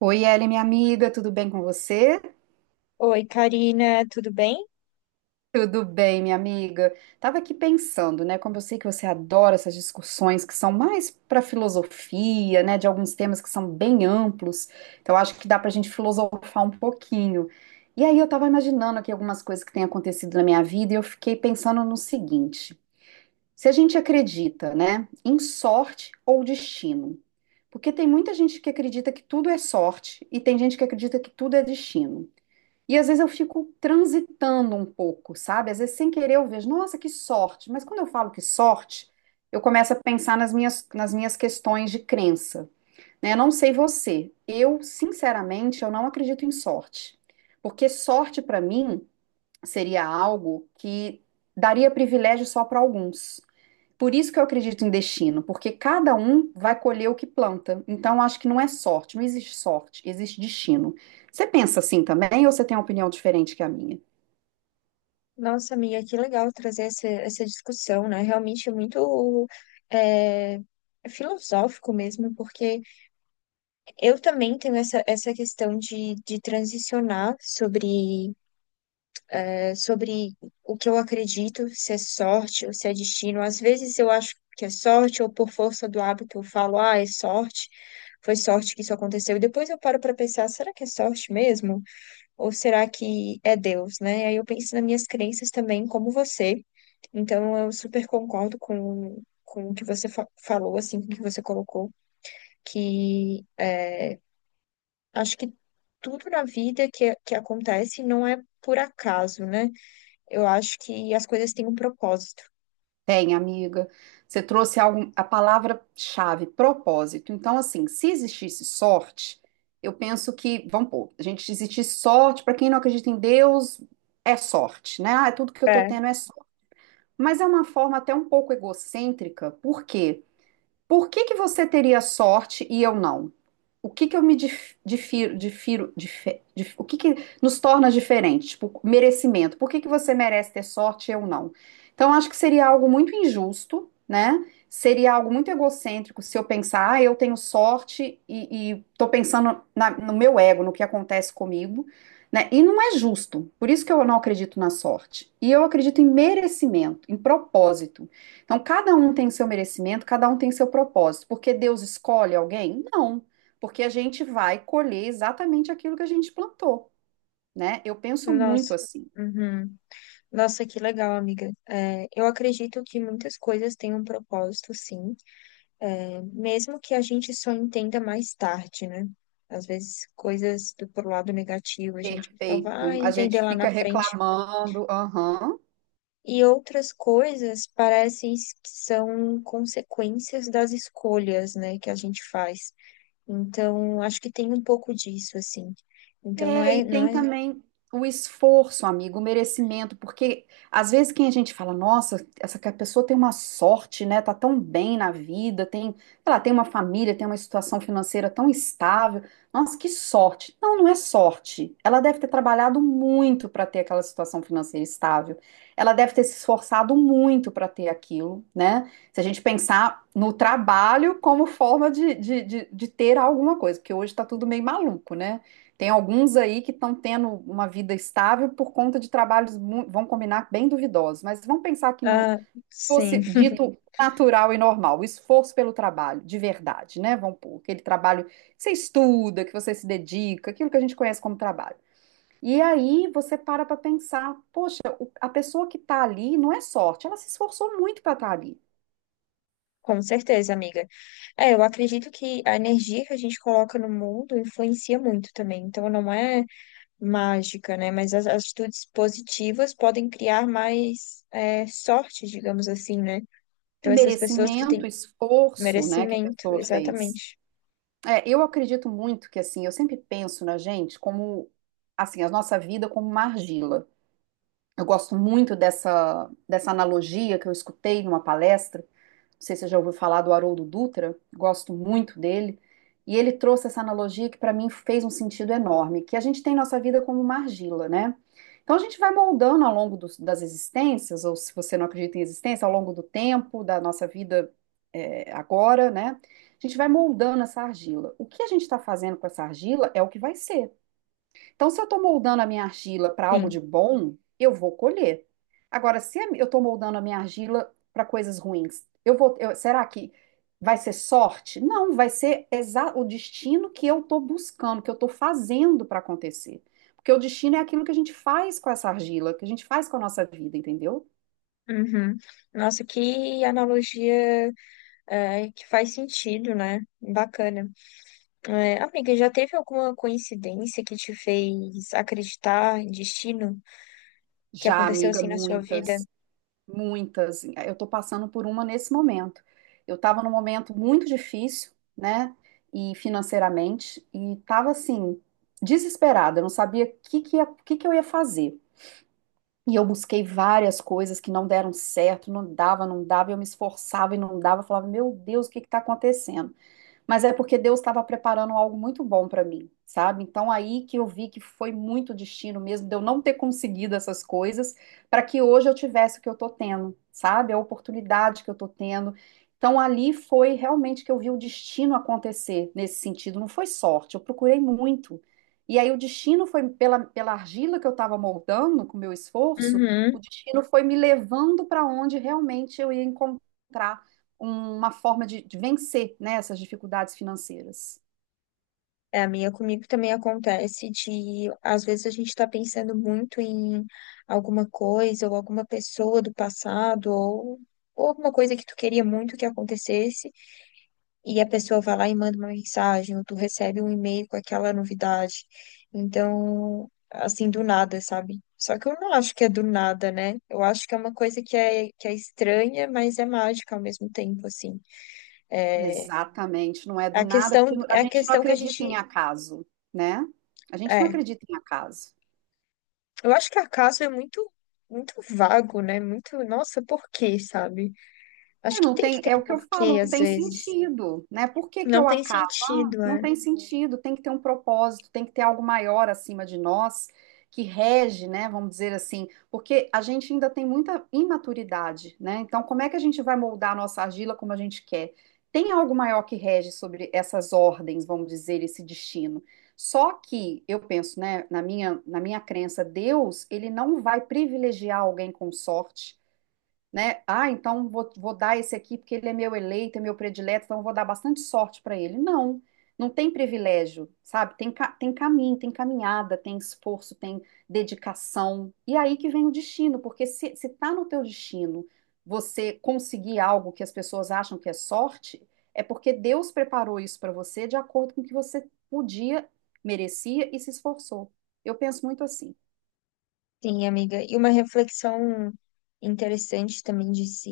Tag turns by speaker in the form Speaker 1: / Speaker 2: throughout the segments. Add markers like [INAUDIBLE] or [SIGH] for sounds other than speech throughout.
Speaker 1: Oi, Ellen, minha amiga, tudo bem com você?
Speaker 2: Oi, Karina, tudo bem?
Speaker 1: Tudo bem, minha amiga. Tava aqui pensando, né? Como eu sei que você adora essas discussões que são mais para filosofia, né? De alguns temas que são bem amplos. Então, acho que dá para a gente filosofar um pouquinho. E aí, eu tava imaginando aqui algumas coisas que têm acontecido na minha vida e eu fiquei pensando no seguinte: se a gente acredita, né, em sorte ou destino? Porque tem muita gente que acredita que tudo é sorte e tem gente que acredita que tudo é destino. E às vezes eu fico transitando um pouco, sabe? Às vezes sem querer eu vejo, nossa, que sorte. Mas quando eu falo que sorte, eu começo a pensar nas minhas questões de crença, né? Eu não sei você, eu sinceramente eu não acredito em sorte, porque sorte para mim seria algo que daria privilégio só para alguns. Por isso que eu acredito em destino, porque cada um vai colher o que planta. Então, acho que não é sorte, não existe sorte, existe destino. Você pensa assim também ou você tem uma opinião diferente que a minha?
Speaker 2: Nossa, amiga, que legal trazer essa discussão, né? Realmente é muito é, filosófico mesmo, porque eu também tenho essa questão de transicionar sobre, sobre o que eu acredito, se é sorte ou se é destino. Às vezes eu acho que é sorte, ou por força do hábito eu falo, ah, é sorte, foi sorte que isso aconteceu. E depois eu paro para pensar, será que é sorte mesmo? Ou será que é Deus, né? Aí eu penso nas minhas crenças também, como você. Então eu super concordo com o que você falou, assim, com o que você colocou, que acho que tudo na vida que acontece não é por acaso, né? Eu acho que as coisas têm um propósito.
Speaker 1: Tem, amiga. Você trouxe algo, a palavra-chave, propósito. Então, assim, se existisse sorte, eu penso que, vamos pôr, a gente se existisse sorte, para quem não acredita em Deus, é sorte, né? Ah, tudo que eu tô
Speaker 2: É,
Speaker 1: tendo é sorte. Mas é uma forma até um pouco egocêntrica, por quê? Por que que você teria sorte e eu não? O que que eu me o que que nos torna diferentes? Tipo, merecimento. Por que que você merece ter sorte e eu não? Então, acho que seria algo muito injusto, né? Seria algo muito egocêntrico se eu pensar, ah, eu tenho sorte e tô pensando no meu ego, no que acontece comigo, né? E não é justo. Por isso que eu não acredito na sorte. E eu acredito em merecimento, em propósito. Então, cada um tem seu merecimento, cada um tem seu propósito. Porque Deus escolhe alguém? Não, porque a gente vai colher exatamente aquilo que a gente plantou, né? Eu penso muito
Speaker 2: nossa.
Speaker 1: assim.
Speaker 2: Uhum. Nossa, que legal, amiga. É, eu acredito que muitas coisas têm um propósito, sim. Mesmo que a gente só entenda mais tarde, né? Às vezes, coisas do pro lado negativo, a gente só
Speaker 1: Perfeito.
Speaker 2: vai
Speaker 1: A
Speaker 2: entender
Speaker 1: gente
Speaker 2: lá
Speaker 1: fica
Speaker 2: na frente.
Speaker 1: reclamando, aham.
Speaker 2: E outras coisas parecem que são consequências das escolhas, né, que a gente faz. Então, acho que tem um pouco disso, assim. Então, não
Speaker 1: É, e
Speaker 2: é, não
Speaker 1: tem
Speaker 2: é,
Speaker 1: também o esforço, amigo, o merecimento, porque às vezes quem a gente fala, nossa, essa que a pessoa tem uma sorte, né? Tá tão bem na vida, tem, sei lá, tem uma família, tem uma situação financeira tão estável. Nossa, que sorte. Não, não é sorte. Ela deve ter trabalhado muito para ter aquela situação financeira estável. Ela deve ter se esforçado muito para ter aquilo, né? Se a gente pensar no trabalho como forma de ter alguma coisa, porque hoje tá tudo meio maluco, né? Tem alguns aí que estão tendo uma vida estável por conta de trabalhos, vão combinar, bem duvidosos, mas vamos pensar que não
Speaker 2: ah, sim,
Speaker 1: fosse
Speaker 2: [LAUGHS]
Speaker 1: dito Sim. natural e normal, o esforço pelo trabalho, de verdade, né? Vamos pôr aquele trabalho que você estuda, que você se dedica, aquilo que a gente conhece como trabalho. E aí você para pensar, poxa, a pessoa que está ali não é sorte, ela se esforçou muito para estar ali.
Speaker 2: com certeza, amiga. É, eu acredito que a energia que a gente coloca no mundo influencia muito também. Então, não é mágica, né? Mas as atitudes positivas podem criar mais sorte, digamos assim, né?
Speaker 1: É
Speaker 2: Então, essas pessoas que
Speaker 1: merecimento,
Speaker 2: têm
Speaker 1: esforço, né, que a
Speaker 2: merecimento,
Speaker 1: pessoa fez.
Speaker 2: exatamente.
Speaker 1: É, eu acredito muito que assim, eu sempre penso na gente como assim, a nossa vida como uma argila. Eu gosto muito dessa analogia que eu escutei numa palestra, não sei se você já ouviu falar do Haroldo Dutra, gosto muito dele. E ele trouxe essa analogia que para mim fez um sentido enorme, que a gente tem nossa vida como uma argila, né? Então a gente vai moldando ao longo das existências, ou se você não acredita em existência, ao longo do tempo, da nossa vida é, agora, né? A gente vai moldando essa argila. O que a gente está fazendo com essa argila é o que vai ser. Então, se eu estou moldando a minha argila para algo de
Speaker 2: Sim.
Speaker 1: bom, eu vou colher. Agora, se eu estou moldando a minha argila para coisas ruins, será que vai ser sorte? Não, vai ser o destino que eu estou buscando, que eu estou fazendo para acontecer. Porque o destino é aquilo que a gente faz com essa argila, que a gente faz com a nossa vida, entendeu?
Speaker 2: Uhum. Nossa, que analogia que faz sentido, né? Bacana. É, amiga, já teve alguma coincidência que te fez acreditar em destino que
Speaker 1: Já,
Speaker 2: aconteceu
Speaker 1: amiga,
Speaker 2: assim na sua vida?
Speaker 1: muitas. Muitas. Eu estou passando por uma nesse momento. Eu estava num momento muito difícil, né? E financeiramente, e estava assim, desesperada, eu não sabia o que que eu ia fazer. E eu busquei várias coisas que não deram certo, não dava, e eu me esforçava e não dava, eu falava, meu Deus, o que está acontecendo? Mas é porque Deus estava preparando algo muito bom para mim, sabe? Então aí que eu vi que foi muito destino mesmo de eu não ter conseguido essas coisas para que hoje eu tivesse o que eu tô tendo, sabe? A oportunidade que eu tô tendo. Então ali foi realmente que eu vi o destino acontecer nesse sentido, não foi sorte, eu procurei muito. E aí o destino foi pela argila que eu estava moldando com o meu esforço, o
Speaker 2: Uhum.
Speaker 1: destino foi me levando para onde realmente eu ia encontrar uma forma de vencer, né, essas dificuldades financeiras.
Speaker 2: É, a minha comigo também acontece de, às vezes, a gente está pensando muito em alguma coisa ou alguma pessoa do passado ou alguma coisa que tu queria muito que acontecesse e a pessoa vai lá e manda uma mensagem ou tu recebe um e-mail com aquela novidade. Então, assim, do nada, sabe? Só que eu não acho que é do nada, né? Eu acho que é uma coisa que é estranha, mas é mágica ao mesmo tempo, assim. É,
Speaker 1: Exatamente, não é do nada, porque a
Speaker 2: é a
Speaker 1: gente não
Speaker 2: questão que a
Speaker 1: acredita em
Speaker 2: gente.
Speaker 1: acaso, né? A gente não
Speaker 2: é,
Speaker 1: acredita em acaso.
Speaker 2: Eu acho que acaso é muito vago, né? Muito, nossa, por quê, sabe?
Speaker 1: É,
Speaker 2: Acho que
Speaker 1: não
Speaker 2: tem que
Speaker 1: tem,
Speaker 2: ter
Speaker 1: é
Speaker 2: um
Speaker 1: o que eu falo,
Speaker 2: porquê,
Speaker 1: não
Speaker 2: às
Speaker 1: tem
Speaker 2: vezes.
Speaker 1: sentido, né? Por que que é
Speaker 2: Não
Speaker 1: o
Speaker 2: tem
Speaker 1: acaso? Ah,
Speaker 2: sentido,
Speaker 1: não
Speaker 2: né?
Speaker 1: tem sentido, tem que ter um propósito, tem que ter algo maior acima de nós que rege, né? Vamos dizer assim, porque a gente ainda tem muita imaturidade, né? Então, como é que a gente vai moldar a nossa argila como a gente quer? Tem algo maior que rege sobre essas ordens, vamos dizer, esse destino. Só que eu penso, né, na minha crença, Deus, ele não vai privilegiar alguém com sorte né? Ah, então vou dar esse aqui porque ele é meu eleito, é meu predileto, então eu vou dar bastante sorte para ele. Não, não tem privilégio, sabe? Tem, tem caminho, tem caminhada, tem esforço, tem dedicação. E aí que vem o destino, porque se tá no teu destino você conseguir algo que as pessoas acham que é sorte, é porque Deus preparou isso para você de acordo com o que você podia, merecia e se esforçou. Eu penso muito assim.
Speaker 2: Sim, amiga. E uma reflexão interessante também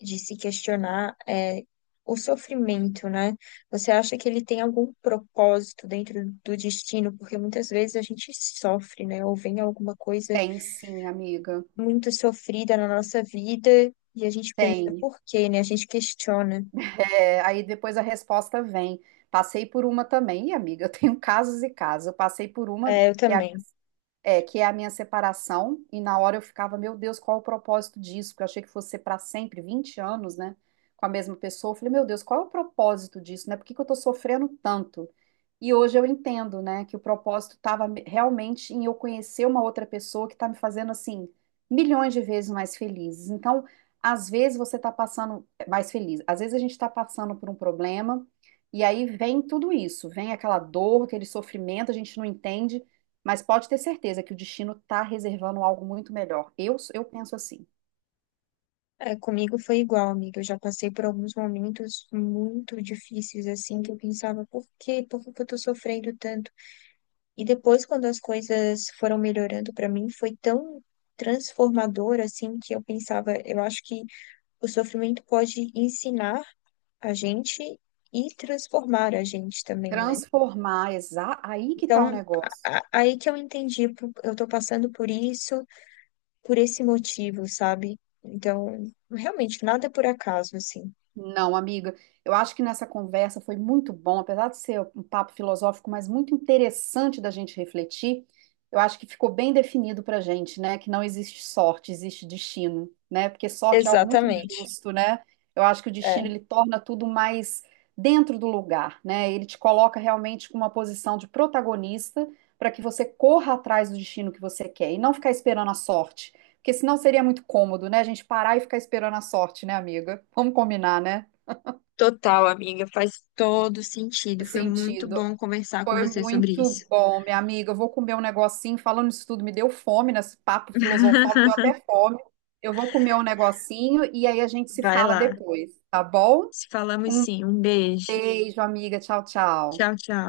Speaker 2: de se questionar é o sofrimento, né? Você acha que ele tem algum propósito dentro do destino? Porque muitas vezes a gente sofre, né? Ou vem alguma coisa
Speaker 1: Tem sim, amiga.
Speaker 2: muito sofrida na nossa vida e a gente pensa,
Speaker 1: Tem.
Speaker 2: por quê, né? A gente questiona.
Speaker 1: É, aí depois a resposta vem. Passei por uma também, e amiga, eu tenho [LAUGHS] casos e casos. Eu passei por uma
Speaker 2: É, eu
Speaker 1: que
Speaker 2: também.
Speaker 1: é, que é a minha separação, e na hora eu ficava, meu Deus, qual é o propósito disso? Porque eu achei que fosse ser para sempre, 20 anos, né, com a mesma pessoa. Eu falei, meu Deus, qual é o propósito disso, né? Por que que eu tô sofrendo tanto? E hoje eu entendo, né, que o propósito estava realmente em eu conhecer uma outra pessoa que tá me fazendo, assim, milhões de vezes mais felizes. Então, às vezes você tá passando é, mais feliz, às vezes a gente tá passando por um problema, e aí vem tudo isso, vem aquela dor, aquele sofrimento, a gente não entende. Mas pode ter certeza que o destino está reservando algo muito melhor. Eu penso assim.
Speaker 2: É, comigo foi igual, amiga. Eu já passei por alguns momentos muito difíceis, assim, que eu pensava, por quê? Por que que eu tô sofrendo tanto? E depois, quando as coisas foram melhorando pra mim, foi tão transformador, assim, que eu pensava, eu acho que o sofrimento pode ensinar a gente e transformar a gente também, né?
Speaker 1: Transformar, aí que está o
Speaker 2: Então,
Speaker 1: negócio.
Speaker 2: aí que eu entendi, eu tô passando por isso, por esse motivo, sabe? Então, realmente, nada é por acaso, assim.
Speaker 1: Não, amiga, eu acho que nessa conversa foi muito bom, apesar de ser um papo filosófico, mas muito interessante da gente refletir. Eu acho que ficou bem definido pra gente, né? Que não existe sorte, existe destino, né? Porque sorte é algo muito
Speaker 2: Exatamente.
Speaker 1: injusto, né? Eu acho que o
Speaker 2: É,
Speaker 1: destino ele torna tudo mais dentro do lugar, né? Ele te coloca realmente com uma posição de protagonista para que você corra atrás do destino que você quer e não ficar esperando a sorte. Porque senão seria muito cômodo, né? A gente parar e ficar esperando a sorte, né, amiga? Vamos combinar, né?
Speaker 2: total, amiga, faz todo sentido.
Speaker 1: No
Speaker 2: Foi muito
Speaker 1: sentido.
Speaker 2: bom conversar com
Speaker 1: Foi
Speaker 2: você sobre
Speaker 1: muito
Speaker 2: isso.
Speaker 1: bom, minha amiga. Eu vou comer um negocinho. Falando isso tudo, me deu fome nesse papo filosofal, me deu
Speaker 2: [LAUGHS]
Speaker 1: até fome. Eu vou comer um negocinho e aí a gente se
Speaker 2: Vai
Speaker 1: fala
Speaker 2: lá.
Speaker 1: depois, tá bom?
Speaker 2: Se falamos
Speaker 1: Um
Speaker 2: sim. Um beijo.
Speaker 1: beijo, amiga. Tchau, tchau.
Speaker 2: Tchau, tchau.